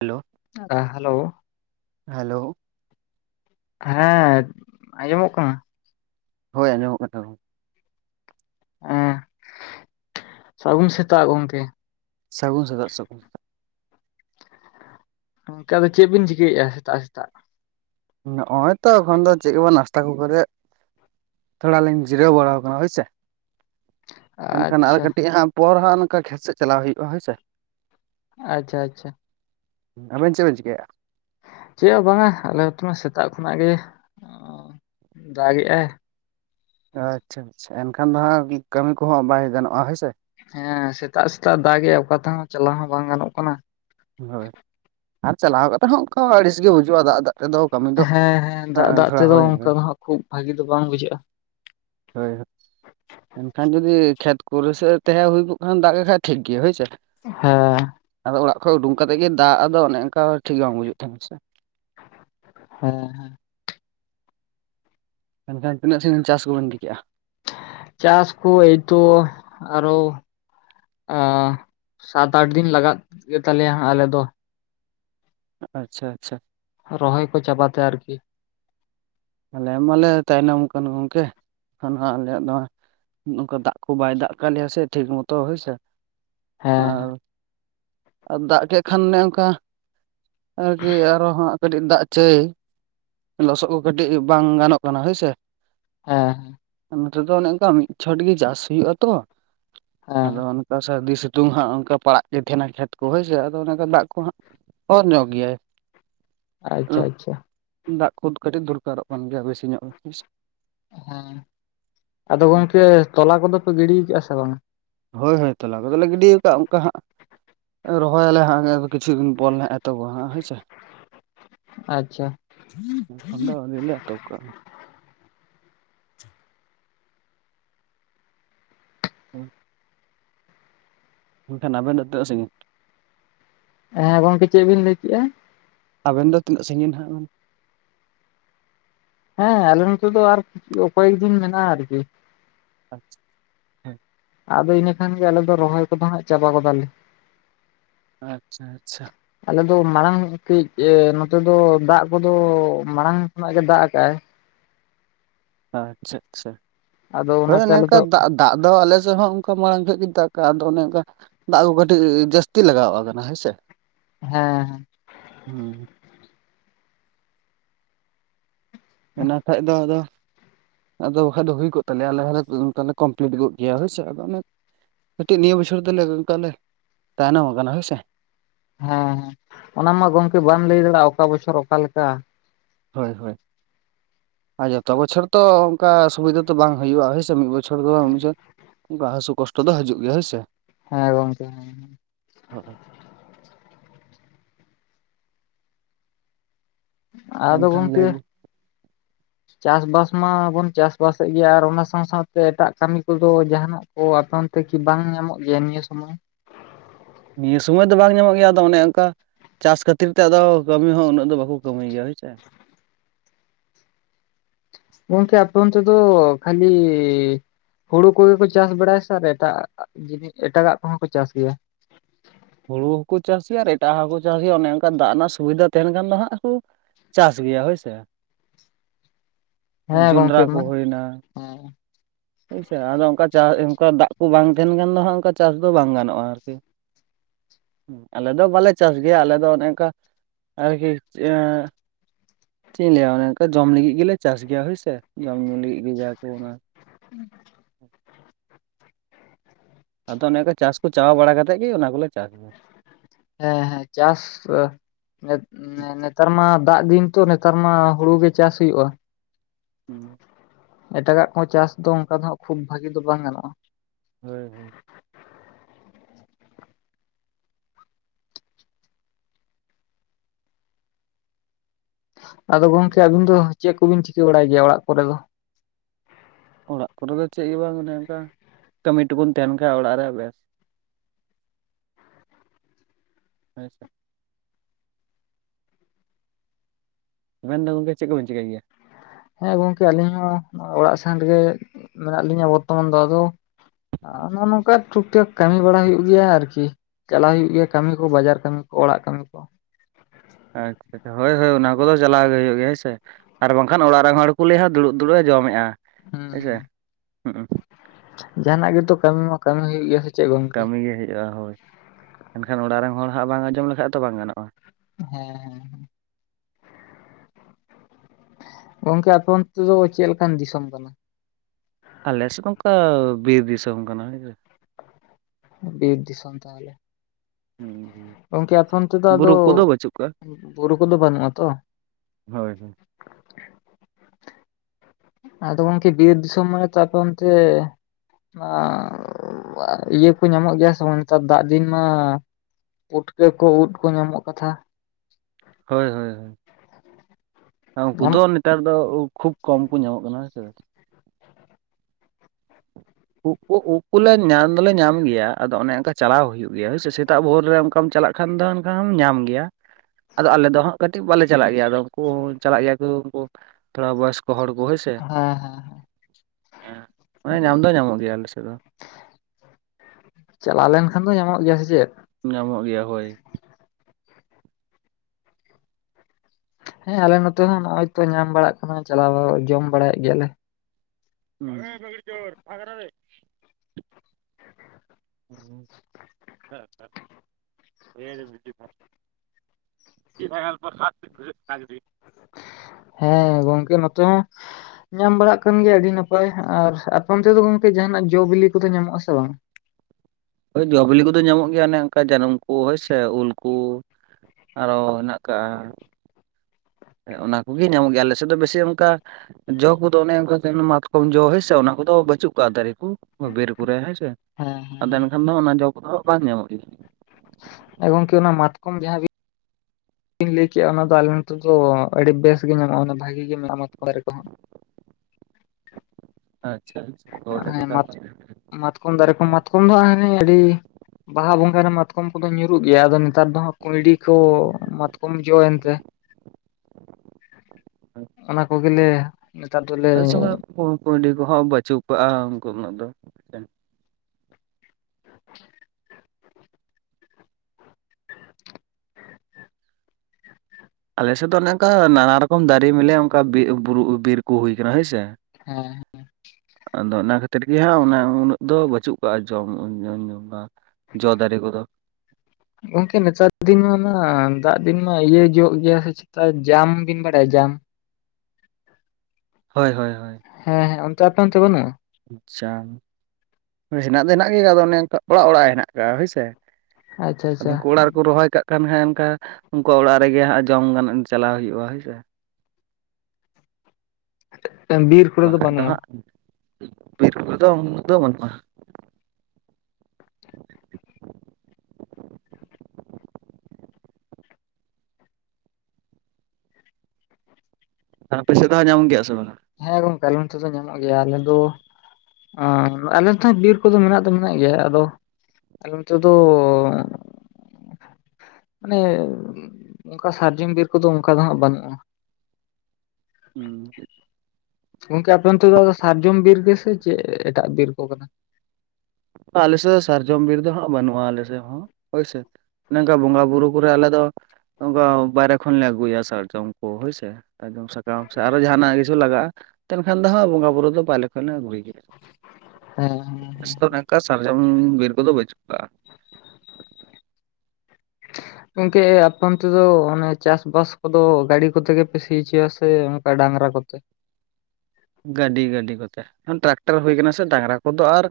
Hello, ᱟ hello, hello, ᱦᱮᱸ ᱟᱸᱡᱚᱢᱚᱜ ᱠᱟᱱᱟ, ᱦᱳᱭ ᱟᱸᱡᱚᱢᱚᱜ ᱠᱟᱱ ᱛᱟᱢᱟ᱾ ᱦᱩᱸ ᱥᱟᱹᱜᱩᱱ ᱥᱮᱛᱟᱜ ᱜᱚᱢᱠᱮ, ᱥᱟᱹᱜᱩᱱ ᱥᱮᱛᱟᱜ, ᱥᱟᱹᱜᱩᱱ ᱥᱮᱛᱟᱜ᱾ ᱜᱚᱢᱠᱮ ᱟᱫᱚ ᱪᱮᱜ ᱵᱤᱱ ᱪᱤᱠᱟᱹᱭᱮᱜᱼᱟ ᱥᱮᱛᱟᱜ ᱥᱮᱛᱟᱜ? ᱱᱚᱜ ᱚᱭ ᱛᱚ ᱮᱠᱷᱚᱱ ᱫᱚ ᱪᱮᱜ ᱜᱮᱵᱟ ᱱᱟᱥᱛᱟ ᱠᱚ ᱠᱚᱨᱮᱫ ᱛᱷᱚᱲᱟ ᱞᱤᱧ ᱡᱤᱨᱟᱹᱣ ᱵᱟᱲᱟ ᱠᱟᱱᱟ ᱦᱳᱭᱥᱮ, ᱮᱱᱠᱷᱟᱱ ᱟᱨ ᱟᱪᱪᱷᱟ ᱠᱟᱹᱴᱤᱡ ᱦᱟᱸᱜ ᱯᱚᱨ ᱦᱟᱸᱜ ᱱᱚᱱᱠᱟ ᱠᱷᱮᱛ ᱥᱮᱜ ᱪᱟᱞᱟᱣ ᱦᱩᱭᱩᱜᱼᱟ ᱦᱳᱭ ᱥᱮᱸ, ᱟᱪᱪᱷᱟ ᱟᱪᱪᱷᱟ ᱾ ᱟᱹᱵᱤᱱ ᱪᱮᱜ ᱵᱤᱱ ᱪᱤᱠᱟᱹᱭᱮᱜᱼᱟ? ᱪᱮᱜ ᱦᱚᱸ ᱵᱟᱝᱟ ᱟᱞᱮ ᱱᱚᱛᱮᱢᱟ ᱥᱮᱛᱟᱜ ᱠᱷᱚᱱᱟᱜ ᱜᱮ ᱫᱟᱜᱮᱜᱼᱟᱭ᱾ ᱟᱪᱪᱷᱟ ᱟᱪᱪᱷᱟ ᱮᱱᱠᱷᱟᱱ ᱫᱚ ᱦᱟᱸᱜ ᱠᱟᱹᱢᱤ ᱠᱚᱦᱚᱸ ᱵᱟᱭ ᱜᱟᱱᱚᱜᱼᱟ ᱦᱳᱭ ᱥᱮ ᱾ ᱦᱮᱸ ᱥᱮᱛᱟᱜ ᱥᱮᱛᱟᱜ ᱫᱟᱜ ᱜᱮᱫ ᱟᱭ ᱚᱠᱟ ᱛᱮᱦᱚᱸ ᱪᱟᱞᱟᱣ ᱦᱚᱸ ᱵᱟᱝ ᱜᱟᱱᱚᱜ ᱠᱟᱱᱟ᱾ ᱦᱳᱭ ᱟᱨ ᱪᱟᱞᱟᱣ ᱠᱟᱛᱮ ᱦᱚᱸ ᱚᱱᱠᱟ ᱟᱹᱲᱤᱥ ᱜᱮ ᱵᱩᱡᱩᱜᱼᱟ ᱫᱟᱜ ᱫᱟᱜ ᱛᱮᱫᱚ, ᱠᱟᱹᱢᱤ ᱫᱚ ᱦᱮᱸ ᱦᱮᱸ ᱫᱟᱜ ᱫᱟᱜ ᱛᱷᱚᱲᱟ ᱛᱮᱫᱚ ᱦᱳᱭ ᱚᱱᱠᱟ ᱦᱳᱭ ᱫᱚ ᱦᱟᱸᱜ ᱠᱷᱩᱵ ᱵᱷᱟᱜᱤ ᱫᱚ ᱵᱟᱝ ᱵᱩᱡᱷᱟᱹᱜᱼᱟ᱾ ᱦᱳᱭ ᱦᱳᱭ ᱾ ᱮᱱᱠᱷᱟᱱ ᱡᱩᱫᱤ ᱠᱷᱮᱛ ᱠᱚᱨᱮ ᱥᱮ ᱛᱮᱦᱮᱸ ᱦᱩᱭ ᱠᱚᱜ ᱠᱷᱟᱱ ᱫᱟᱜ ᱜᱮᱠᱷᱟᱡ ᱴᱷᱤᱠ ᱜᱮᱭᱟ ᱦᱳᱭᱥᱮ᱾ ᱦᱮᱸ ᱾ ᱟᱫᱚ ᱚᱲᱟᱜ ᱠᱷᱚᱡ ᱩᱰᱩᱝ ᱠᱟᱛᱮᱜ ᱜᱮ ᱫᱟᱜ ᱟᱫᱚ ᱚᱱᱮ ᱚᱱᱠᱟ ᱴᱷᱤᱠ ᱜᱮ ᱵᱟᱝ ᱵᱩᱡᱩᱜ ᱛᱟᱦᱮ ᱱᱟᱥᱮ, ᱦᱮᱸ ᱦᱮᱸ, ᱢᱮᱱᱠᱷᱟᱱ ᱛᱤᱱᱟᱹᱜ ᱥᱟᱹᱜᱤᱧ ᱪᱟᱥ ᱠᱚᱵᱤᱱ ᱤᱫᱤ ᱠᱮᱜᱼᱟ? ᱪᱟᱥ ᱠᱚ ᱮᱭᱛᱚ ᱟᱨᱚ ᱟᱸ ᱥᱟᱛ ᱟᱴ ᱫᱤᱱ ᱞᱟᱜᱟᱜ ᱜᱮ ᱛᱟᱞᱮᱭᱟ ᱦᱟᱸᱜ ᱟᱞᱮ ᱫᱚ᱾ ᱟᱪᱪᱷᱟ ᱟᱪᱪᱷᱟ ᱾ ᱨᱚᱦᱚᱭ ᱠᱚ ᱪᱟᱵᱟ ᱛᱮ ᱟᱨᱠᱤ ᱾ ᱟᱞᱮ ᱢᱟᱞᱮ ᱛᱟᱭᱱᱚᱢ ᱟᱠᱟᱱ ᱜᱚᱢᱠᱮ ᱟᱫᱚ ᱱᱟᱦᱟᱸᱜ ᱟᱞᱮᱭᱟᱜ ᱫᱚ ᱱᱚᱝᱠᱟ ᱫᱟᱜ ᱠᱚ ᱵᱟᱭ ᱫᱟᱜ ᱠᱟᱜ ᱞᱮᱭᱟ ᱥᱮ ᱴᱷᱤᱠ ᱢᱚᱛᱚ ᱦᱳᱭᱥᱮ, ᱦᱮᱸ ᱦᱮᱸ, ᱟᱨ ᱫᱟᱜ ᱠᱮᱜ ᱠᱷᱟᱱ ᱚᱱᱮ ᱚᱱᱠᱟ ᱟᱨᱠᱤ ᱟᱨᱚ ᱦᱟᱸᱜ ᱠᱟᱹᱴᱤᱡ ᱫᱟᱜ ᱪᱟᱹᱭ ᱞᱚᱥᱚᱜ ᱠᱟᱹᱴᱤᱡ ᱵᱟᱝ ᱜᱟᱱᱚᱜ ᱠᱟᱱᱟ ᱦᱳᱭ ᱥᱮ᱾ ᱦᱮᱸ᱾ ᱱᱚᱛᱮ ᱫᱚ ᱚᱱᱮ ᱚᱱᱠᱟ ᱢᱤᱫ ᱪᱷᱚᱴ ᱜᱤ ᱪᱟᱥ ᱦᱳᱭᱳᱜ-ᱟ ᱛᱚ ᱟᱫᱚ᱾ ᱦᱮᱸ ᱟᱫᱚ ᱚᱱ ᱠᱟ ᱥᱟᱹᱨᱫᱤ ᱥᱤᱛᱩᱝ ᱦᱟᱸᱜ ᱚᱱᱠᱟ ᱯᱟᱲᱟᱜ ᱜᱮ ᱛᱮᱦᱮᱱᱟ ᱠᱷᱮᱛ ᱠᱚ ᱦᱳᱭᱥᱮ᱾ ᱟᱫᱚ ᱚᱱᱮ ᱚᱱᱠᱟ ᱫᱟᱜ ᱠᱚ ᱦᱟᱸᱜ ᱚᱨ ᱧᱚᱜ ᱜᱮᱭᱟᱭ᱾ ᱟᱪᱪᱷᱟ ᱟᱪᱪᱷᱟ᱾ ᱫᱟᱜ ᱠᱚᱫ ᱠᱟᱹᱴᱤᱡ ᱫᱚᱨᱠᱟᱨᱚᱜ ᱠᱟᱱ ᱜᱮᱭᱟ ᱵᱮᱥᱤ ᱧᱚᱜ ᱜᱮ, ᱦᱳᱭ ᱥᱮ᱾ ᱦᱮᱸ᱾ᱸᱟᱫᱚ ᱜᱚᱝᱠᱮ ᱛᱚᱞᱟ ᱠᱚᱫᱚ ᱯᱮ ᱜᱤᱰᱤ ᱠᱟᱜᱼᱟ ᱥᱮ ᱵᱟᱝᱟ? ᱦᱳᱭ ᱦᱳᱭ ᱛᱟᱞᱟ ᱠᱚᱫᱚᱞᱮ ᱜᱤᱰᱤᱣ ᱠᱟᱜᱼᱟ᱾ ᱚᱱᱠᱟ ᱦᱟᱸᱜ ᱟᱫᱚ ᱨᱚᱦᱚᱭ ᱟᱞᱮ ᱦᱟᱸᱜ ᱱᱮᱥ ᱫᱚ ᱠᱤᱪᱷᱩ ᱫᱤᱱ ᱯᱚᱨ ᱦᱟᱸᱜ ᱮᱛᱚᱦᱚᱵᱚᱜ-ᱟ ᱦᱟᱸᱜ ᱦᱳᱭᱥᱮ᱾ ᱟᱪᱪᱷᱟ ᱮᱠᱷᱟᱱ ᱫᱚ ᱟᱣᱨᱤ ᱵᱤᱞᱤᱜ-ᱟ ᱛᱚ ᱚᱠᱟ ᱦᱚᱸ᱾ ᱦᱳᱭ᱾ ᱢᱮᱱᱠᱷᱟᱱ ᱟᱵᱮᱱᱟᱜ ᱛᱤᱱᱟᱹᱜ ᱥᱟᱺᱜᱤᱱ? ᱦᱮᱸ ᱜᱚᱝᱠᱮ ᱪᱮᱜ ᱵᱤᱱ ᱞᱟᱹᱭ ᱠᱮᱜᱼᱟ? ᱟᱵᱮᱱ ᱫᱚ ᱛᱤᱱᱟᱹᱜ ᱥᱟᱺᱜᱤᱱ ᱦᱟᱸᱜ ᱜᱚᱝᱠᱮ? ᱦᱮᱸ ᱟᱞᱮ ᱱᱚᱛᱮ ᱫᱚ ᱟᱨ ᱠᱚᱭᱮᱠ ᱫᱤᱱ ᱢᱮᱱᱟᱜᱼᱟ ᱟᱨᱠᱤ᱾ [inaudible] ᱟᱫᱚ ᱤᱱᱟᱹ ᱠᱷᱟᱱ ᱜᱮ ᱟᱞᱮ ᱫᱚ ᱨᱚᱦᱚᱭ ᱠᱚᱫᱚ ᱦᱟᱸᱜ ᱪᱟᱵᱟ ᱜᱚᱫᱟᱞᱮ᱾ ᱟᱪᱪᱷᱟ ᱟᱪᱪᱷᱟ᱾ ᱟᱞᱮ ᱫᱚ ᱢᱟᱲᱟᱝ ᱠᱟᱹᱡ ᱮ ᱱᱚᱛᱮ ᱫᱚ ᱫᱟᱜ ᱠᱚᱫᱚ ᱢᱟᱲᱟᱝ ᱠᱷᱚᱱᱟᱜ ᱜᱮ ᱫᱟᱜ ᱟᱠᱟ-ᱟᱭ᱾ ᱟᱪᱪᱷᱟ ᱟᱪᱪᱷᱟ᱾ ᱟᱫᱚ ᱦᱳᱭ ᱚᱱᱟᱛᱮ ᱚᱱᱮ ᱟᱞᱮ ᱚᱱᱝᱠᱟ ᱫᱚ ᱫᱟᱜ ᱫᱟᱜ ᱫᱚ ᱟᱞᱮ ᱥᱮᱫ ᱦᱚᱸ ᱚᱱᱠᱟ ᱢᱟᱲᱟᱝ ᱠᱷᱟᱡ ᱜᱮ ᱫᱟᱜ ᱠᱟᱜ-ᱟ ᱟᱫᱚ ᱚᱱᱮ ᱚᱱᱠᱟ ᱫᱟᱜ ᱠᱚ ᱠᱟᱹᱴᱤᱡ ᱡᱟᱹᱥᱛᱤ ᱞᱟᱜᱟᱣ ᱠᱟᱱᱟ ᱦᱳᱭ ᱥᱮ᱾ ᱦᱮᱸ ᱦᱮᱸ᱾ ᱦᱩᱸ᱾ ᱢᱮᱱᱟ ᱠᱷᱟᱡ ᱫᱚ ᱟᱫᱚ ᱟᱫᱚ ᱵᱟᱠᱟᱱ ᱫᱚ ᱦᱩᱭ ᱠᱚᱫ ᱛᱟᱞᱮᱭᱟ᱾ ᱟᱞᱮ ᱦᱚᱸᱞᱮ ᱛᱟᱞᱦᱮ ᱠᱚᱢᱯᱞᱤᱴ ᱜᱚᱫ ᱜᱮᱭᱟ ᱦᱳᱭᱥᱮ ᱟᱫᱚ ᱚᱱᱮ ᱠᱟᱹᱴᱤᱡ ᱱᱤᱭᱟᱹ ᱵᱚᱪᱷᱚᱨ ᱫᱚᱞᱮ ᱚᱱᱠᱟ ᱞᱮ ᱛᱟᱭᱱᱚᱢ ᱟᱠᱟᱱᱟ ᱦᱳᱭ ᱥᱮ᱾ ᱦᱮᱸ ᱦᱮᱸ᱾ ᱚᱱᱟ ᱢᱟ ᱜᱚᱝᱠᱮ ᱵᱟᱢ ᱞᱟᱹᱭ ᱫᱟᱲᱮᱜ-ᱟ, ᱚᱠᱟ ᱵᱚᱪᱷᱚᱨ ᱚᱠᱟᱞᱮᱠᱟ᱾ ᱦᱳᱭ ᱦᱳᱭ᱾ ᱟᱨ ᱡᱚᱛᱚ ᱵᱚᱪᱷᱚᱨ ᱛᱚ ᱚᱱᱠᱟ ᱥᱩᱵᱤᱫᱷᱟ ᱫᱚᱚ ᱵᱟᱝ ᱦᱩᱭᱩᱜ-ᱟ, ᱦᱭᱥᱮ ᱢᱤᱫ ᱵᱚᱪᱷᱚᱨ ᱫᱚ ᱵᱟᱝ [unintelligible] ᱚᱱᱠᱟ ᱦᱟᱹᱥᱩ ᱠᱚᱥᱴᱚ ᱫᱚ ᱦᱤᱡᱩᱜ ᱜᱮᱭᱟ, ᱦᱳᱭ ᱥᱮ? ᱦᱮᱸ ᱜᱚᱝᱠᱮ ᱦᱮᱸ᱾ ᱦᱚᱸᱜ-ᱚ᱾ ᱟᱫᱚ ᱮᱱᱠᱷᱟᱱ ᱞᱟᱹᱭ ᱜᱚᱢᱠᱮ ᱵᱤᱱ ᱪᱟᱥᱵᱟᱥ ᱢᱟᱵᱚᱱ ᱪᱟᱥᱵᱟᱥᱮᱫ ᱜᱮᱭᱟ ᱟᱨ ᱚᱱᱟ ᱥᱟᱶ ᱥᱟᱶᱶᱛᱮ ᱮᱴᱟᱜ ᱠᱟᱹᱢᱤ ᱠᱚᱫᱚ ᱡᱟᱦᱟᱱᱟᱜ ᱚ ᱟᱯᱮ ᱚᱱᱛᱮ ᱠᱤ ᱵᱟᱝ ᱧᱟᱢᱚᱜ ᱜᱮᱭᱟ ᱱᱤᱭᱟᱹ ᱥᱩᱚᱢᱚᱭ? ᱱᱤᱭᱟᱹ ᱥᱚᱢᱚᱭ ᱫᱚ ᱵᱟᱝ ᱧᱟᱢᱚᱜ ᱜᱮᱭᱟ, ᱟᱫᱚ ᱚᱱᱮ ᱚᱱᱠᱟ ᱪᱟᱥ ᱠᱷᱟᱹᱛᱤᱨ ᱛᱮ ᱟᱫᱚ ᱠᱟᱹᱢᱤ ᱦᱚᱸ ᱩᱱᱟᱹᱜ ᱫᱚ ᱵᱟᱠᱚ ᱠᱟᱹᱢᱤ ᱜᱮᱭᱟ ᱦᱳᱭᱥᱮ᱾ ᱜᱚᱝᱠᱮ ᱟᱞᱮ ᱚᱱᱛᱮ ᱫᱚ ᱠᱷᱟᱹᱞᱤ ᱦᱩᱲᱩ ᱠᱚᱜᱮ ᱠᱚ ᱪᱟᱥ ᱵᱟᱲᱟᱭᱟ ᱥᱮ ᱟᱨ ᱮᱴᱟᱜ-ᱟᱜ ᱡᱤᱱᱤᱥ ᱮᱴᱟᱜᱟᱜ ᱠᱚᱦᱚᱸ ᱠᱚ ᱪᱟᱥ ᱜᱮᱭᱟ᱾ ᱦᱩᱲᱩ ᱦᱚᱸᱠᱚ ᱪᱟᱥ ᱜᱮᱭᱟ ᱟᱨ ᱮᱴᱟᱜ ᱦᱚᱸᱜ ᱠᱚ ᱪᱟᱥ ᱦᱚᱭᱤᱜ-ᱟ ᱚᱱᱮ ᱚᱱᱠᱟ ᱫᱟᱜ ᱨᱮᱱᱟᱜ ᱥᱩᱵᱤᱫᱟ ᱛᱟᱦᱮᱱ ᱠᱷᱟᱱ ᱫᱚ ᱦᱟᱸᱜ ᱠᱩ᱾ ᱪᱟᱥ ᱜᱮᱭᱟ ᱦᱳᱭᱥᱮ᱾ ᱦᱮᱸ ᱡᱚᱸᱰᱨᱟ ᱜᱚᱝᱠᱮ ᱠᱚ ᱢᱟ ᱦᱩᱭᱱᱟ᱾ ᱦᱮᱸ ᱦᱳᱭ ᱥᱮ ᱟᱫᱚ ᱚᱱᱠᱟ ᱪᱟᱥ ᱚᱱᱠᱟ ᱫᱟᱜ ᱠᱚ ᱵᱟᱝ ᱛᱟᱦᱮᱱ ᱠᱷᱟᱱ ᱫᱚ ᱦᱟᱸᱜ ᱚᱱᱠᱟ ᱪᱟᱥ ᱫᱚ ᱵᱟᱝ ᱜᱟᱱᱚᱜᱼᱟ ᱟᱨᱠᱤ᱾ ᱟᱞᱮ ᱫᱚ ᱵᱟᱞᱮ ᱪᱟᱥ ᱜᱮᱭᱟ ᱟᱞᱮ ᱫᱚ ᱚᱱᱮ ᱚᱱᱠᱟ ᱟᱨᱠᱤ ᱮᱸ ᱪᱮᱫ ᱞᱟᱹᱭᱟ ᱮ ᱚᱱᱠᱟ ᱡᱚᱢ ᱞᱟᱹᱜᱤᱫ ᱜᱮᱞᱮ ᱪᱟᱥ ᱜᱮᱭᱟ ᱦᱳᱭᱥᱮ ᱡᱚᱢ ᱧᱩ ᱜᱮ ᱡᱟ᱾ ᱚᱱᱟ [unintelligible] ᱟᱫᱚ ᱚᱱᱮ ᱠᱚ ᱪᱟᱥ ᱠᱚ ᱪᱟᱵᱟ ᱵᱟᱲᱟ ᱜᱮ ᱠᱚᱞᱮ ᱪᱟᱥ ᱜᱮᱭᱟ᱾ ᱦᱮᱸ ᱦᱮᱸ ᱪᱟᱥᱼᱼ ᱱᱮᱛᱟᱨ ᱢᱟ ᱫᱟᱜ ᱫᱤᱱ ᱛᱚ ᱱᱮᱛᱟᱨ ᱢᱟ ᱦᱩᱲᱩ ᱜᱮ ᱪᱟᱥ ᱦᱩᱭᱩᱜᱳᱼᱟ᱾ [unintelligible] ᱮᱴᱟᱜᱟᱜ ᱠᱚ ᱪᱟᱥ ᱫᱚ ᱚᱱᱠᱟ ᱫᱚ ᱦᱟᱜ ᱠᱷᱩᱵ ᱵᱷᱟᱜᱤ ᱫᱚ ᱵᱟᱝ ᱜᱟᱱᱚᱜᱼᱟ᱾ [inaudible] ᱟᱫᱚ ᱜᱚᱝᱠᱮ ᱟᱵᱤᱱ ᱫᱚ ᱪᱮᱫ ᱠᱚᱵᱤᱱ ᱪᱤᱠᱟᱹ ᱵᱟᱲᱟᱭ ᱜᱮᱭᱟ ᱚᱲᱟᱜ ᱠᱚᱨᱮ ᱫᱚ᱾ ᱚᱲᱟᱜ ᱠᱚᱨᱮ ᱫᱚ ᱪᱮᱫ ᱜᱮ ᱵᱟᱝ ᱚᱱᱮ ᱚᱱᱠᱟ ᱠᱟᱹᱢᱤ ᱴᱩᱠᱩᱱ ᱛᱟᱦᱮᱱ ᱠᱷᱟᱱ ᱚᱲᱟᱜ ᱨᱮ ᱵᱮᱥ, [unintelligible] ᱢᱮᱱ ᱮᱫᱟ ᱜᱚᱝᱠᱮ ᱪᱮᱫ ᱠᱚᱵᱤᱱ ᱪᱤᱠᱟᱹᱭ ᱜᱮᱭᱟ᱾ ᱦᱮᱸ ᱜᱚᱝᱠᱮ ᱟᱹᱞᱤᱧ ᱦᱚᱸ ᱚᱲᱟᱜ ᱥᱮᱱ ᱨᱮᱜᱮ ᱢᱮᱱᱟᱜ ᱞᱤᱧᱟ ᱵᱚᱨᱛᱚᱢᱟᱱ ᱫᱚ ᱟᱫᱚ᱾ ᱚᱱᱮ ᱱᱚᱝᱠᱟ ᱴᱷᱩᱠ ᱴᱷᱟᱠ ᱠᱟᱹᱢᱤ ᱵᱟᱲᱟ ᱦᱩᱭᱩᱜ ᱜᱮᱭᱟ ᱟᱨᱠᱤ᱾ ᱪᱟᱞᱞᱟᱣ ᱦᱩᱭᱩᱜ ᱜᱮᱭᱟ ᱠᱟᱹᱢᱤ ᱠᱚ ᱵᱟᱡᱟᱨ ᱠᱟᱹᱢᱤ ᱠᱚ ᱚᱲᱟᱜ ᱠᱟᱹᱢᱤ ᱠᱚ᱾ ᱟᱪᱪᱷᱟ ᱦᱳᱭ ᱦᱳᱭ ᱚᱱᱟ ᱠᱚᱫᱚ ᱪᱟᱞᱟᱣ ᱜᱮ ᱦᱩᱭᱩᱜ ᱜᱮᱭᱟ ᱦᱮᱸ ᱥᱮ᱾ ᱟᱨ ᱵᱟᱝᱠᱷᱟᱱ ᱚᱲᱟᱜ ᱨᱮᱱ ᱦᱚᱲ ᱠᱚ ᱞᱟᱹᱭᱟ ᱫᱩᱲᱩᱵ ᱫᱩᱲᱩᱵ ᱮ ᱡᱚᱢᱮᱫᱼᱟ ᱦᱩᱸ ᱦᱮᱭᱥᱮ ᱦᱩᱸ ᱦᱩᱸ᱾ ᱡᱟᱦᱟᱱᱟᱜ ᱜᱮᱛᱚ ᱠᱟᱹᱢᱤ ᱢᱟ ᱠᱟᱹᱢᱤ ᱦᱩᱭᱩᱜ ᱜᱮᱭᱟ᱾ ᱪᱮᱫ ᱜᱚᱝᱠᱮ ᱠᱟᱹᱢᱤ ᱜᱮ ᱦᱩᱭᱩᱜᱼᱟ ᱦᱳᱭ ᱮᱱᱠᱷᱟᱱ ᱚᱲᱟᱜ ᱨᱮᱱ ᱦᱚᱲ ᱦᱟᱸᱜ ᱵᱟᱝ ᱟᱸᱡᱚᱢ ᱞᱮᱠᱷᱟᱡ ᱛᱚ ᱵᱟᱝ ᱜᱟᱱᱚᱜᱼᱟ᱾ [unintelligible] ᱜᱚᱝᱠᱮ ᱟᱯᱮ ᱚᱱᱛᱮ ᱫᱚ ᱪᱮᱫ ᱞᱮᱠᱟᱱ ᱫᱤᱥᱚᱢ ᱠᱟᱱᱟ᱾ ᱟᱞᱮᱥᱮᱫ ᱱᱚᱝᱠᱟ ᱵᱤᱨ ᱫᱤᱥᱚᱢ ᱠᱟᱱᱟ ᱦᱮᱸᱥᱮ᱾ ᱵᱤᱨ ᱫᱤᱥᱚᱢ ᱛᱟᱦᱚᱞᱮ! ᱦᱩᱸ ᱜᱚᱝᱠᱮ ᱟᱯᱮ ᱚᱱᱛᱮ ᱫᱚ ᱟᱫᱚ ᱵᱩᱨᱩ ᱠᱚᱫᱚ ᱵᱟᱹᱪᱩᱜ ᱠᱟᱜᱼᱟ ᱵᱩᱨᱩ ᱠᱚᱫᱚ ᱵᱟᱹᱱᱩᱜᱼᱟ ᱛᱚ? ᱦᱳᱭ, ᱦᱳᱭ! ᱟᱫᱚ ᱜᱚᱝᱠᱮ ᱵᱤᱨ ᱫᱤᱥᱚᱢ ᱢᱟᱱᱮ ᱛᱚ ᱟᱯᱮ ᱚᱱᱛᱮ ᱤᱭᱟᱹ ᱠᱚ ᱧᱟᱢᱚᱜ ᱜᱮᱭᱟ ᱥᱮ ᱱᱮᱛᱟᱨ ᱫᱟᱜ ᱫᱤᱱ ᱢᱟ ᱯᱩᱴᱠᱟᱹ ᱠᱚ ᱩᱫ ᱠᱚ ᱧᱟᱢᱚᱜ ᱠᱟᱛᱷᱟ? ᱦᱳᱭ, ᱦᱳᱭ! ᱟᱨ ᱩᱝᱠᱩ ᱧᱟᱢᱚᱜ ᱫᱚ ᱱᱤᱛ ᱛᱟᱨ ᱫᱚ ᱩᱜ ᱠᱷᱩᱵ ᱠᱚᱢ ᱠᱚ ᱧᱟᱢᱚᱜ ᱠᱟᱱᱟ ᱦᱮᱸ ᱥᱮ ᱾ ᱩᱜ ᱠᱚ ᱩᱜ ᱠᱚᱞᱮ ᱧᱟᱢ ᱫᱚᱞᱮ ᱧᱟᱢ ᱜᱮᱭᱟ, ᱟᱫᱚ ᱚᱱᱮ ᱚᱱᱠᱟ ᱪᱟᱞᱟᱣ ᱦᱩᱭᱩᱜ ᱜᱮᱭᱟ ᱦᱳᱭᱥᱮ ᱥᱮᱛᱟᱜ ᱵᱷᱳᱨ ᱨᱮ ᱚᱝᱠᱟᱢ ᱪᱟᱞᱟᱜ ᱠᱷᱟᱱ ᱫᱚ ᱦᱟᱱ ᱠᱷᱟᱢ ᱧᱟᱢ ᱜᱮᱭᱟ ᱾ ᱟᱫᱚ ᱟᱞᱮ ᱫᱚ ᱦᱟᱸᱜ ᱠᱟᱹᱴᱤᱡ ᱵᱟᱞᱮ ᱪᱟᱞᱟᱜ ᱜᱮᱭᱟ, ᱟᱫᱚ ᱩᱝᱠᱩ ᱪᱟᱞᱟᱜ ᱜᱮᱭᱟ ᱩᱝᱠᱩ ᱛᱷᱚᱲᱟ ᱵᱚᱭᱚᱥᱠᱚ ᱦᱚᱲ ᱠᱚ ᱦᱳᱭ ᱥᱮ ᱾ ᱦᱮᱸ, ᱦᱮᱸ! ᱦᱩᱸ, ᱢᱟᱱᱮ ᱧᱟᱢ ᱫᱚ ᱧᱟᱢᱚᱜ ᱜᱮᱭᱟ ᱟᱞᱮ ᱥᱮᱫ ᱫᱚ ᱾ ᱪᱟᱞᱟᱣ ᱞᱮᱱᱠᱷᱟᱱ ᱫᱚ ᱧᱟᱢᱚᱜ ᱜᱮᱭᱟ ᱥᱮ ᱪᱮᱫ? ᱧᱟᱢᱚᱜ ᱜᱮᱭᱟ, ᱦᱳᱭ ᱾ ᱦᱮᱸ ᱟᱞᱮ ᱱᱚᱛᱮ ᱦᱚᱸ ᱱᱚᱜ ᱚᱭ ᱛᱚ ᱧᱟᱢ ᱵᱟᱲᱟᱜ ᱠᱟᱱᱟ, ᱪᱟᱞᱟᱣ ᱡᱚᱢ ᱵᱟᱲᱟᱭᱮᱜ ᱜᱮᱭᱟᱞᱮ ᱾ ᱮᱭ ᱪᱳᱨ ᱵᱷᱟᱜᱨᱟ ᱨᱮ ᱾ [inaudible] [unintelligible] [unintelligible] ᱦᱮᱸ ᱜᱚᱝᱠᱮ ᱱᱚᱛᱮ ᱦᱚᱸ ᱧᱟᱢ ᱵᱟᱲᱟᱜ ᱠᱟᱱ ᱜᱮᱭᱟ ᱟᱹᱰᱤ ᱱᱟᱯᱟᱭ, ᱟᱨ ᱟᱯᱮ ᱚᱱᱛᱮ ᱫᱚ ᱜᱚᱝᱠᱮ ᱡᱟᱦᱟᱱᱟᱜ ᱡᱚ ᱵᱤᱞᱤ ᱠᱚᱫᱚ ᱧᱟᱢᱚᱜ ᱟᱥᱮ ᱵᱟᱝ? ᱦᱳᱭ ᱡᱚ ᱵᱤᱞᱤ ᱠᱚᱫᱚ ᱧᱟᱢᱚᱜ ᱜᱮᱭᱟ, ᱦᱟᱱᱮ ᱚᱝᱠᱟ ᱡᱟᱹᱱᱢ ᱠᱩ ᱦᱳᱭᱥᱮ ᱩᱞᱠᱩ, ᱟᱨᱚ ᱦᱮᱱᱟᱜ ᱠᱟᱜᱼᱟ ᱾ ᱚᱱᱟ ᱠᱚᱜᱮ ᱧᱟᱢᱚᱜ ᱜᱮᱭᱟ, ᱟᱞᱮ ᱥᱮᱫ ᱫᱚ ᱵᱮᱥᱤ ᱚᱝᱠᱟ ᱡᱚ ᱠᱚᱫᱚ ᱚᱱᱮ ᱚᱝᱠᱟ ᱡᱮᱢᱚᱱ ᱢᱟᱛᱠᱚᱢ ᱡᱚ ᱦᱳᱭ ᱥᱮ ᱚᱱᱟ ᱠᱚᱫᱚ ᱵᱟᱹᱪᱩᱜ ᱠᱚᱜᱼᱟ ᱫᱟᱨᱮ ᱠᱩ ᱾ ᱵᱤᱨ ᱠᱚᱨᱮ ᱦᱳᱭ ᱥᱮ ᱾ ᱦᱮᱸ, ᱦᱮᱸ ᱾ ᱟᱫᱚ ᱮᱱᱠᱷᱟᱱ ᱫᱚ ᱚᱱᱟ ᱡᱚ ᱠᱚᱫᱚ ᱦᱟᱜ ᱵᱟᱝ ᱧᱟᱢᱚᱜ ᱜᱮᱭᱟ ᱾ ᱮ ᱜᱚᱝᱠᱮ ᱚᱱᱟ ᱢᱟᱛᱠᱚᱢ ᱡᱟᱦᱟᱸ ᱵᱤᱱ ᱞᱮᱭ ᱠᱮᱜᱼᱟ ᱚᱱᱟ ᱫᱚ ᱟᱞᱮ ᱱᱚᱛᱮ ᱫᱚ ᱟᱹᱰᱤ ᱵᱮᱥ ᱜᱮ ᱧᱟᱢᱚᱜᱼᱟ ᱚᱱᱟ ᱵᱷᱟᱜᱤ ᱜᱮ ᱢᱮᱱᱟᱜᱼᱟ ᱢᱟᱛᱽᱠᱚᱢ ᱫᱟᱨᱮ ᱠᱚᱦᱚᱸ ᱾ ᱟᱪᱪᱷᱟ, ᱟᱪᱪᱷᱟ ᱾ ᱦᱮᱸ ᱢᱟᱛ-ᱢᱟᱛᱠᱚᱢ ᱫᱟᱨᱚᱠᱚᱢ ᱢᱟᱛᱠᱚᱢ ᱫᱚ ᱦᱟᱱᱮ ᱟᱹᱰᱤ ᱵᱟᱦᱟ ᱵᱚᱸᱜᱟ ᱨᱮ ᱢᱟᱛᱠᱚᱢ ᱠᱚᱫᱚ ᱧᱩᱨᱩᱜ ᱜᱮᱭᱟ, ᱟᱫᱚ ᱱᱮᱛᱟᱨ ᱫᱚ ᱦᱟᱜ ᱠᱩᱸᱭᱰᱤ ᱠᱚ ᱢᱟᱛᱠᱚᱢ ᱡᱚ ᱮᱱᱛᱮ ᱚᱱᱟ ᱠᱚᱜᱮᱞᱮ ᱱᱮᱛᱟᱨ ᱫᱚᱞᱮ ᱟᱞᱮ ᱥᱚᱸᱜᱮ ᱠᱩ ᱠᱩᱭᱰᱤ ᱠᱚᱦᱚᱸ ᱵᱟᱹᱪᱩᱜ ᱠᱟᱜᱼᱟ ᱜᱚᱝᱠᱮ ᱩᱱᱟᱹᱜ ᱫᱚ ᱾ [inaudible] ᱟᱞᱮ ᱥᱮᱫ ᱫᱚ ᱚᱱᱮ ᱚᱱᱠᱟ ᱱᱟᱱᱟ ᱨᱚᱠᱚᱢ ᱫᱟᱨᱮ ᱢᱤᱞᱮ ᱚᱝᱠᱟ ᱵᱤᱜ ᱵᱩᱨᱩ ᱵᱤᱨ ᱠᱩ ᱦᱩᱭ ᱠᱟᱱᱟ ᱦᱮᱸᱥᱮ ᱾ ᱦᱮᱸ ᱾ ᱟᱫᱚ ᱚᱱᱟ ᱠᱷᱟᱹᱛᱤᱨ ᱜᱮ ᱦᱟᱸᱜ ᱚᱱᱮ ᱩᱱᱟᱹᱜ ᱫᱚ ᱵᱟᱹᱪᱩᱜ ᱠᱟᱜᱼᱟ ᱡᱚᱢ ᱧᱩ ᱧᱩ ᱢᱟ ᱾ ᱡᱚ ᱫᱟᱨᱮ ᱠᱚᱫᱚ ᱾ ᱜᱚᱝᱠᱮ ᱱᱮᱛᱟᱨ ᱫᱤᱱ ᱢᱟ ᱚᱱᱟ ᱫᱟᱜ ᱫᱤᱱ ᱢᱟ ᱤᱭᱟᱹ ᱡᱚᱜ ᱜᱮᱭᱟ ᱥᱮ ᱪᱮᱜ? ᱛᱟ ᱡᱟᱢ ᱵᱤᱱ ᱵᱟᱲᱟᱭᱟ ᱡᱟᱢ? ᱦᱳᱭ, ᱦᱳᱭ, ᱦᱳᱭ ᱾ ᱦᱮᱸ, ᱦᱮᱸ, ᱚᱱᱛᱮ ᱟᱯᱮ ᱚᱱᱛᱮ ᱵᱟᱹᱱᱩᱜᱼᱟ? ᱟᱪᱪᱷᱟ, ᱦᱮᱱᱟᱜ ᱫᱚ ᱦᱮᱱᱟᱜ ᱜᱮᱭᱟ ᱟᱫᱚ ᱚᱱᱮ ᱚᱝᱠᱟ ᱚᱲᱟᱜ ᱚᱲᱟᱜ ᱦᱮᱱᱟᱜ ᱠᱟᱜᱼᱟ ᱦᱳᱭᱥᱮ ᱾ ᱟᱪᱪᱷᱟ ᱟᱫᱚ ᱟᱪᱪᱷᱟ ᱚᱝᱠᱳ ᱚᱲᱟᱜ ᱨᱮᱠᱚ ᱨᱚᱦᱚᱭ ᱠᱟᱜ ᱠᱟᱱ ᱠᱷᱟᱱ ᱚᱝᱠᱟ ᱩᱱᱠᱩᱣᱟᱜ ᱚᱲᱟᱜ ᱨᱮᱜᱮ ᱦᱟᱸᱜ ᱡᱚᱢ ᱜᱟᱱᱚᱜ ᱪᱟᱞᱟᱣ ᱦᱩᱭᱩᱜᱼᱟ ᱦᱳᱭᱥᱮ ᱾ ᱵᱤᱨ ᱠᱚᱨᱮ ᱵᱟᱠᱷᱟᱡ ᱫᱚ ᱵᱟᱹᱱᱩᱜᱼᱟ᱾ ᱦᱟᱸᱜ ᱵᱤᱨ ᱠᱚᱨᱮᱫᱚ ᱩᱱ ᱫᱚ ᱵᱟᱹᱱᱩᱜᱼᱟ᱾ ᱧᱨ ᱟᱯᱮ ᱥᱮᱫ ᱫᱚ ᱦᱟᱸᱜ ᱧᱟᱢᱚᱜ ᱜᱮᱭᱟ ᱥᱮ ᱵᱟᱝᱼᱟ? ᱦᱮᱸ ᱜᱚᱝᱠᱮ ᱟᱞᱮ ᱱᱚᱱᱛᱮ ᱫᱚ ᱧᱟᱢᱚᱜ ᱜᱮᱭᱟ ᱟᱞᱮ ᱫᱚ ᱚ ᱟᱞᱮ ᱱᱚᱛᱮ ᱦᱚ ᱵᱤᱨ ᱠᱚᱫᱚ ᱢᱮᱱᱟᱜ ᱫᱚ ᱢᱮᱱᱟᱜ ᱜᱮᱭᱟ, ᱟᱫᱚ ᱟᱞᱮ ᱚᱱᱛᱮ ᱫᱚᱻ ᱢᱟᱱᱮ ᱚᱝᱠᱟ ᱥᱟᱨᱡᱚᱢ ᱵᱤᱨ ᱠᱚᱫᱚ ᱚᱝᱠᱟ ᱫᱚ ᱦᱟᱜ ᱵᱟᱹᱱᱩᱜᱼᱟ᱾ ᱦᱩᱸ ᱾ ᱜᱚᱝᱠᱮ ᱟᱯᱮ ᱱᱚᱛᱮ ᱫᱚ ᱥᱟᱨᱡᱚᱢ ᱵᱤᱨ ᱜᱮᱥᱮ ᱪᱮᱫ ᱮᱴᱟᱜ ᱵᱤᱨ ᱠᱚ ᱠᱟᱱᱟ? ᱟᱞᱮᱥᱮᱫ ᱫᱚ ᱥᱟᱨᱡᱚᱢ ᱵᱤᱨ ᱫᱚ ᱦᱟᱸᱜ ᱵᱟᱹᱱᱩᱜᱼᱟ ᱟᱞᱮᱥᱮᱫ ᱦᱚᱸ ᱦᱳᱭ ᱥᱮ᱾ ᱚᱱᱮᱝᱠᱟ ᱵᱚᱸᱜᱟ ᱵᱩᱨᱩ ᱠᱚᱨᱮ ᱟᱞᱮ ᱫᱚ ᱚᱝᱠᱟ ᱵᱟᱭᱨᱮ ᱠᱷᱚᱱ ᱞᱮ ᱟᱹᱜᱩᱭᱟ ᱥᱟᱨᱡᱚᱢ ᱠᱚ ᱦᱳᱭᱥᱮ ᱾ ᱥᱟᱨᱚᱢ ᱥᱟ ᱥᱮ ᱟᱨᱚ ᱡᱟᱦᱟᱱᱟᱜ ᱠᱤᱷᱩ ᱞᱟᱜᱟᱜᱼᱟ ᱛᱮᱱᱠᱷᱟᱱ ᱫᱚ ᱦᱟᱸᱜ ᱵᱚᱸᱜᱟ ᱵᱩᱨᱩ ᱫᱚ ᱯᱟᱦᱞᱮ ᱠᱷᱚᱱᱟᱜ [inaudible] ᱦᱮᱸ ᱦᱮᱸ ᱦᱮᱸ [inaudible] ᱱᱚᱝᱠᱟ ᱥᱟᱨᱡᱚᱢ ᱵᱤᱨ ᱠᱚᱫᱚ ᱵᱟᱹᱪᱩᱜ ᱠᱟᱜᱼᱟ᱾ ᱜᱚᱝᱠᱮ ᱟᱯᱮ ᱚᱱᱛᱮ ᱫᱚ ᱚᱱᱮ ᱪᱟᱥ ᱵᱟᱥ ᱠᱚᱫᱚ ᱜᱟᱹᱲᱤ ᱠᱚᱛᱮ ᱜᱮᱯᱮ ᱥᱤ ᱦᱚᱪᱚᱭᱟ ᱥᱮ ᱚᱱᱠᱟ ᱰᱟᱝᱨᱟ ᱠᱚᱛᱮ? ᱜᱟᱹᱰᱤ ᱜᱟᱹᱰᱤ ᱠᱚᱛᱮ, ᱮᱠᱷᱚᱱ ᱴᱨᱟᱠᱴᱟᱨ ᱦᱩᱭ ᱟᱠᱟᱱᱟ ᱥᱮ ᱰᱟᱝᱨᱟ ᱠᱚᱫᱚ ᱟᱨ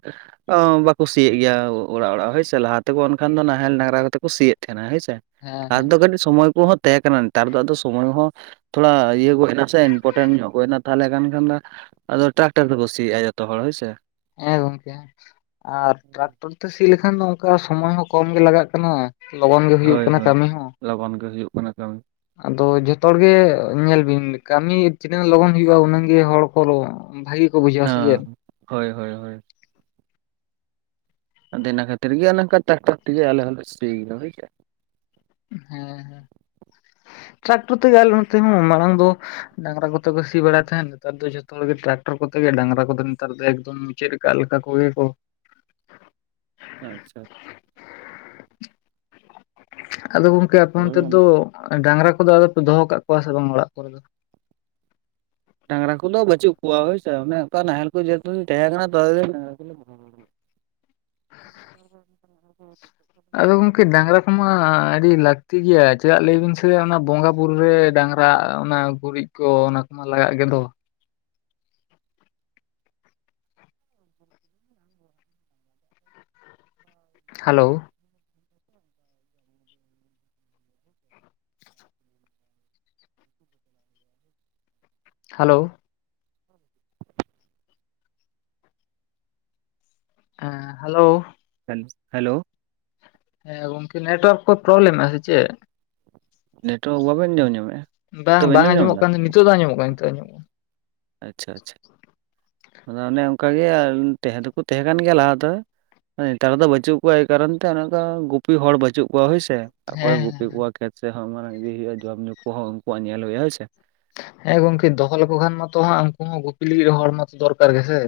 ᱚ ᱵᱟᱠᱚ ᱥᱤᱭᱮᱫ ᱜᱮᱭᱟ ᱚᱲᱟᱜ ᱚᱲᱟᱜ ᱦᱳᱭᱥᱮ ᱞᱟᱦᱟ ᱛᱮᱠᱚ ᱮᱱᱠᱷᱟᱱ ᱫᱚ ᱱᱟᱦᱮᱞ ᱰᱟᱝᱽᱨᱟ ᱠᱟᱛᱮ ᱠᱚ ᱥᱤᱭᱮᱫ ᱛᱟᱦᱮᱱᱟ ᱦᱳᱭ ᱥᱮ᱾ ᱦᱮᱸ ᱞᱟᱦᱟ ᱦᱮᱸ ᱛᱮᱫᱚ ᱠᱟᱹᱴᱤᱡ ᱥᱚᱢᱚᱭ ᱠᱚᱦᱚᱸ ᱛᱟᱦᱮᱸ ᱠᱟᱱᱟ ᱱᱮᱛᱟᱨ ᱫᱚ ᱟᱫᱚ ᱥᱚᱢᱚᱭ ᱦᱚᱸ ᱛᱷᱚᱲᱟ ᱤᱭᱟᱹ ᱠᱚᱡ ᱱᱟᱥᱮ ᱤᱱᱯᱴᱮᱱᱴ ᱧᱚᱜ ᱦᱩᱭᱱᱟ ᱾ ᱛᱟᱦᱚᱞᱮ ᱠᱷᱟᱱ ᱠᱷᱟᱱ ᱫᱚ ᱟᱫᱚ ᱴᱨᱟᱠᱴᱟᱨ ᱛᱮᱠᱚ ᱥᱤᱭᱟᱜᱼᱟ ᱡᱚᱛᱚ ᱦᱚᱲ ᱦᱳᱭᱥᱮ᱾ ᱦᱮᱸ ᱜᱚᱝᱠᱮ, ᱟᱨ ᱴᱨᱟᱠᱴᱚᱨ ᱛᱮ ᱥᱤ ᱞᱮᱠᱷᱟᱱ ᱫᱚ ᱚᱝᱠᱟ ᱥᱚᱢᱚᱭ ᱦᱚᱸ ᱠᱚᱢ ᱜᱮ ᱞᱟᱜᱟᱜ ᱠᱟᱱᱟ᱾ ᱞᱚᱜᱚᱱ ᱜᱮ ᱦᱩᱭᱩᱜ ᱦᱳᱭ ᱠᱟᱱᱟ ᱦᱳᱭ ᱠᱟᱹᱢᱤ ᱦᱚᱸ᱾ ᱞᱚᱜᱚᱱ ᱜᱮ ᱦᱩᱭᱩᱜ ᱠᱟᱱᱟ ᱠᱟᱹᱢᱤ᱾ ᱟᱫᱚ ᱡᱚᱛᱚ ᱦᱚᱲᱜᱮ ᱧᱮᱞ ᱵᱤᱱ ᱠᱟᱹᱢᱤ ᱛᱤᱱᱟᱹᱜ ᱞᱚᱜᱚᱱ ᱦᱩᱭᱩᱜᱼᱟ ᱩᱱᱟᱹᱜ ᱜᱮ ᱦᱚᱲ ᱠᱚ ᱵᱷᱟᱹᱜᱤ ᱠᱚ ᱵᱩᱡᱷᱟᱹᱣᱟ ᱥᱮ ᱪᱮᱫ ᱦᱟ ᱦᱳᱭ ᱦᱳᱭ ᱦᱳᱭ᱾ ᱟᱫᱚ ᱤᱱᱟ ᱠᱷᱟᱹᱛᱤᱨ ᱜᱮ ᱚᱱᱮ ᱚᱱᱠᱟ ᱴᱟᱠᱴᱟᱨ ᱛᱮᱜᱮ ᱟᱞᱮ ᱦᱚᱞᱮ ᱥᱤᱜᱮᱭᱟ ᱦᱩᱭ ᱥᱮ᱾ ᱦᱮᱸ ᱴᱨᱟᱠᱴᱚᱨ ᱛᱮᱜᱮ ᱟᱞᱮ ᱱᱚᱱᱛᱮ ᱦᱚᱸ ᱢᱟᱲᱟᱝ ᱫᱚ ᱰᱟᱝᱨᱟ ᱠᱚᱛᱮ ᱠᱚ ᱥᱤ ᱵᱟᱲᱟᱭ ᱛᱟᱦᱮᱸᱱ ᱱᱮᱛᱟᱨ ᱫᱚ ᱡᱷᱚᱛᱚ ᱦᱚᱲ ᱜᱮ ᱴᱨᱟᱠᱴᱚᱨ ᱠᱚᱛᱮ ᱜᱮ ᱰᱟᱝᱨᱟ ᱠᱚᱫᱚ ᱱᱮᱛᱟᱨ ᱫᱚ ᱮᱠᱫᱚᱢ ᱪᱮᱫ ᱠᱟᱞᱠᱟ ᱠᱚ ᱤᱭᱟᱹ ᱠᱚ ᱟᱪᱷᱟ᱾ ᱟᱫᱚ ᱜᱚᱝᱠᱮ ᱟᱯᱮ ᱱᱚᱱᱚᱛ ᱦᱳᱭ ᱚᱱᱮ ᱫᱚ ᱰᱟᱝᱨᱟ ᱠᱚᱫᱚ ᱟᱫᱚᱯᱮ ᱫᱚᱦᱚ ᱠᱟᱜ ᱠᱚᱣᱟ ᱥᱮ ᱵᱟᱝ ᱚᱲᱟᱜ ᱠᱚᱨᱮ ᱫᱚ? ᱰᱟᱝᱨᱟ ᱠᱚᱫᱚ ᱵᱟᱪᱩᱜ ᱠᱚᱣᱟ ᱦᱳᱭᱥᱮ ᱚᱱᱮ ᱚᱱᱠᱟ ᱱᱟᱦᱮᱞ ᱠᱚ ᱡᱚᱠᱷᱚᱱ ᱛᱟᱦᱮᱸ ᱠᱟᱱᱟ ᱛᱚᱛᱚ ᱫᱤᱱ [unintelligible] [inaudible] ᱟᱫᱚ ᱜᱚᱝᱠᱮ ᱰᱟᱝᱨᱟ ᱠᱚᱢᱟ ᱟᱹᱰᱤ ᱞᱟᱹᱠᱛᱤ ᱜᱮᱭᱟ ᱪᱮᱫᱟᱜ ᱞᱟᱹᱭᱵᱤᱱ ᱥᱮ ᱚᱱᱟ ᱵᱚᱸᱜᱟ ᱵᱩᱨᱩ ᱨᱮ ᱰᱟᱝᱨᱟ ᱫᱟᱜ ᱚᱱᱟ ᱜᱩᱨᱤᱡ ᱠᱚ ᱚᱱᱟ ᱠᱚᱢᱟ ᱞᱟᱜᱟᱜ ᱜᱮᱫᱚ᱾ ᱦᱮᱞᱳᱣ᱾ ᱦᱮᱞᱳᱣ᱾ ᱦᱮᱸ ᱦᱮᱞᱳᱣ᱾ ᱦᱮᱞᱳ, ᱦᱮᱸ ᱜᱚᱝᱠᱮ ᱱᱮᱴᱳᱣᱟᱨᱠ ᱠᱚ ᱯᱨᱚᱵᱞᱮᱢᱮᱫ ᱟ ᱥᱮᱪᱮᱫ? ᱱᱮᱴᱣᱟᱨᱠ ᱵᱟᱵᱮᱱ ᱟᱸᱡᱚᱢ ᱧᱟᱢᱮᱫᱼᱟ ᱵᱟᱝ ᱱᱤᱛᱚᱜ ᱵᱮᱱ ᱵᱟᱝ ᱟᱸᱡᱚᱢ ᱧᱟᱢ ᱟᱸᱡᱚᱢᱚᱜ ᱮᱫᱟ ᱠᱟᱱ ᱱᱤᱛᱳᱜ ᱫᱚ ᱟᱸᱡᱚᱢᱚᱜ ᱠᱟᱱ ᱱᱤᱛᱳᱜ ᱟᱸᱡᱚᱢᱚᱜᱼᱟ᱾ ᱟᱪᱷᱟ ᱟᱪᱷᱟ᱾ ᱟᱫᱚ ᱚᱱᱮ ᱚᱱᱠᱟᱜᱮ ᱛᱟᱦᱮᱸ ᱫᱚᱠᱚ ᱛᱟᱦᱮᱸ ᱠᱟᱱ ᱜᱮᱭᱟ ᱞᱟᱦᱟ ᱫᱚ᱾ ᱱᱮᱛᱟᱨ ᱫᱚ ᱵᱟᱹᱪᱩᱜ ᱠᱚᱣᱟ ᱮᱭ ᱠᱟᱨᱚᱱ ᱛᱮ ᱚᱱᱮ ᱚᱱᱠᱟ ᱜᱩᱯᱤ ᱦᱚᱲ ᱵᱟᱪᱩᱜ ᱠᱚᱣᱟ ᱦᱳᱭᱥᱮ᱾ ᱚᱠᱚᱭ ᱦᱮᱸ ᱜᱩᱯᱤ ᱦᱮᱸ ᱠᱚᱣᱟᱜ ᱠᱷᱮᱛ ᱥᱮᱦ ᱤᱫᱤ ᱦᱩᱭᱩᱜᱼᱟ ᱡᱚᱢ ᱧᱩ ᱠᱚᱦᱚᱸ ᱩᱱᱠᱩᱣᱟᱜ ᱧᱮᱞ ᱦᱩᱭᱩᱜᱼᱟ ᱦᱳᱭᱥᱮ᱾ ᱦᱮᱸ ᱜᱚᱝᱠᱮ ᱫᱚᱦᱚ ᱞᱮᱠᱚ ᱠᱷᱟᱱ ᱢᱟᱛᱚᱜ ᱩᱱᱠᱩ ᱦᱚᱸ ᱜᱩᱯᱤ ᱞᱟᱹᱜᱤᱫ ᱦᱚᱲ ᱢᱟᱛᱚ ᱫᱚᱨᱠᱟᱨ ᱜᱮᱥᱮ᱾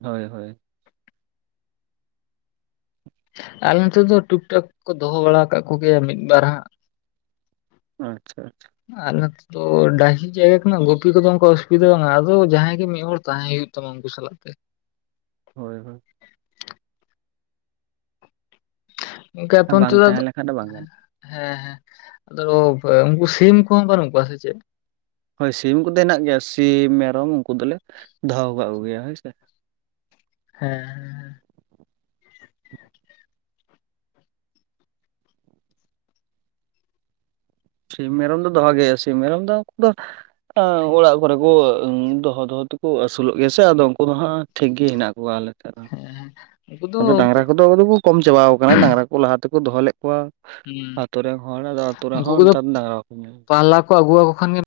ᱦᱳᱭ ᱦᱳᱭ᱾ ᱟᱨᱞᱮ ᱱᱚᱛᱮ ᱴᱩᱠ ᱴᱟᱠ ᱠᱚ ᱫᱚᱦᱚ ᱟᱠᱟᱫ ᱠᱚᱜᱮᱭᱟ ᱢᱤᱫᱵᱟᱨ ᱦᱟᱸᱜ᱾ ᱟᱪᱷᱟ ᱟᱪᱷᱟ᱾ [unintelligible] ᱛᱚ ᱰᱟᱹᱦᱤ ᱡᱟᱭᱜᱟ ᱠᱟᱱᱟ ᱜᱩᱯᱤ ᱠᱚᱫᱚ ᱚᱱᱠᱟ ᱚᱥᱩᱵᱤᱫᱟ ᱵᱟᱝ ᱟᱫᱚ ᱡᱟᱦᱟᱸᱭ ᱜᱮ ᱢᱤᱫ ᱦᱚᱲ ᱛᱟᱦᱮᱸ ᱦᱩᱭᱩᱜ ᱛᱟᱢᱟ ᱩᱱᱠᱩ ᱥᱟᱞᱟᱜ ᱛᱮ᱾ ᱦᱳᱭ ᱦᱳᱭ᱾ ᱜᱚᱝᱠᱮ ᱟᱯᱮ ᱚᱱᱛᱮ ᱵᱟᱝ ᱫᱚ ᱛᱟᱦᱮᱸ ᱟᱫᱚ ᱞᱮᱠᱷᱟᱱ ᱵᱟᱝ ᱜᱟᱱᱚᱜᱼᱟ ᱦᱮᱸ ᱦᱮᱸ ᱟᱫᱚ ᱩᱱᱠᱩ ᱥᱤᱢ ᱠᱚᱦᱚᱸ ᱵᱟᱹᱱᱩᱜ ᱠᱚᱣᱟ ᱥᱮᱪᱮᱫ? ᱦᱳᱭ ᱥᱤᱢ ᱠᱚᱫᱚ ᱦᱮᱱᱟᱜ ᱜᱮᱭᱟ ᱥᱤᱢ ᱢᱮᱨᱚᱢ ᱩᱱᱠᱩ ᱫᱚᱞᱮ ᱫᱚᱦᱚ ᱠᱟᱜ ᱠᱚᱜᱮᱭᱟ ᱦᱳᱭ ᱥᱮ᱾ ᱦᱮᱸ᱾ ᱥᱤᱢ ᱢᱮᱨᱚᱢ ᱫᱚ ᱫᱚᱦᱚ ᱜᱮ ᱦᱩᱭᱩᱜ-ᱟ ᱥᱤᱢ ᱢᱮᱨᱚᱢ ᱫᱚ ᱩᱱᱠᱩ ᱫᱚ ᱚᱲᱟᱜ ᱠᱚᱨᱮ ᱠᱚ ᱫᱚᱦᱚ ᱫᱚᱦᱚ ᱛᱮᱠᱚ ᱟᱹᱥᱩᱞᱚᱜ ᱜᱮᱭᱟ ᱥᱮ ᱟᱫᱚ ᱩᱱᱠᱩ ᱫᱚ ᱦᱟᱸᱜ ᱴᱷᱤᱠ ᱜᱮ ᱦᱮᱱᱟᱜ ᱠᱚᱣᱟ ᱟᱞᱮ ᱴᱷᱮᱱ ᱫᱚ᱾ ᱦᱮᱸ ᱦᱮᱸ᱾ ᱩᱱᱠᱩ ᱫᱚ ᱟᱫᱚ ᱰᱟᱝᱨᱟ ᱠᱚᱫᱚ ᱟᱫᱚ ᱠᱚ ᱠᱚᱢ ᱫᱟᱵᱟᱣ ᱟᱠᱟᱱᱟ ᱰᱟᱝᱨᱟ ᱠᱚ ᱞᱟᱦᱟ ᱛᱮᱠᱚ ᱫᱚᱦᱚ ᱞᱮᱫ ᱠᱚᱣᱟ᱾ ᱦᱩᱸ ᱟᱛᱳ ᱨᱮᱱ ᱦᱚᱲ ᱟᱫᱚ ᱟᱛᱳ ᱨᱮᱸᱦᱚ ᱱᱮᱛᱟᱨ ᱫᱚ ᱰᱟᱝᱨᱟ [unintelligible] ᱟᱹᱜᱩ ᱟᱠᱚ ᱠᱷᱟᱱ ᱜᱮ᱾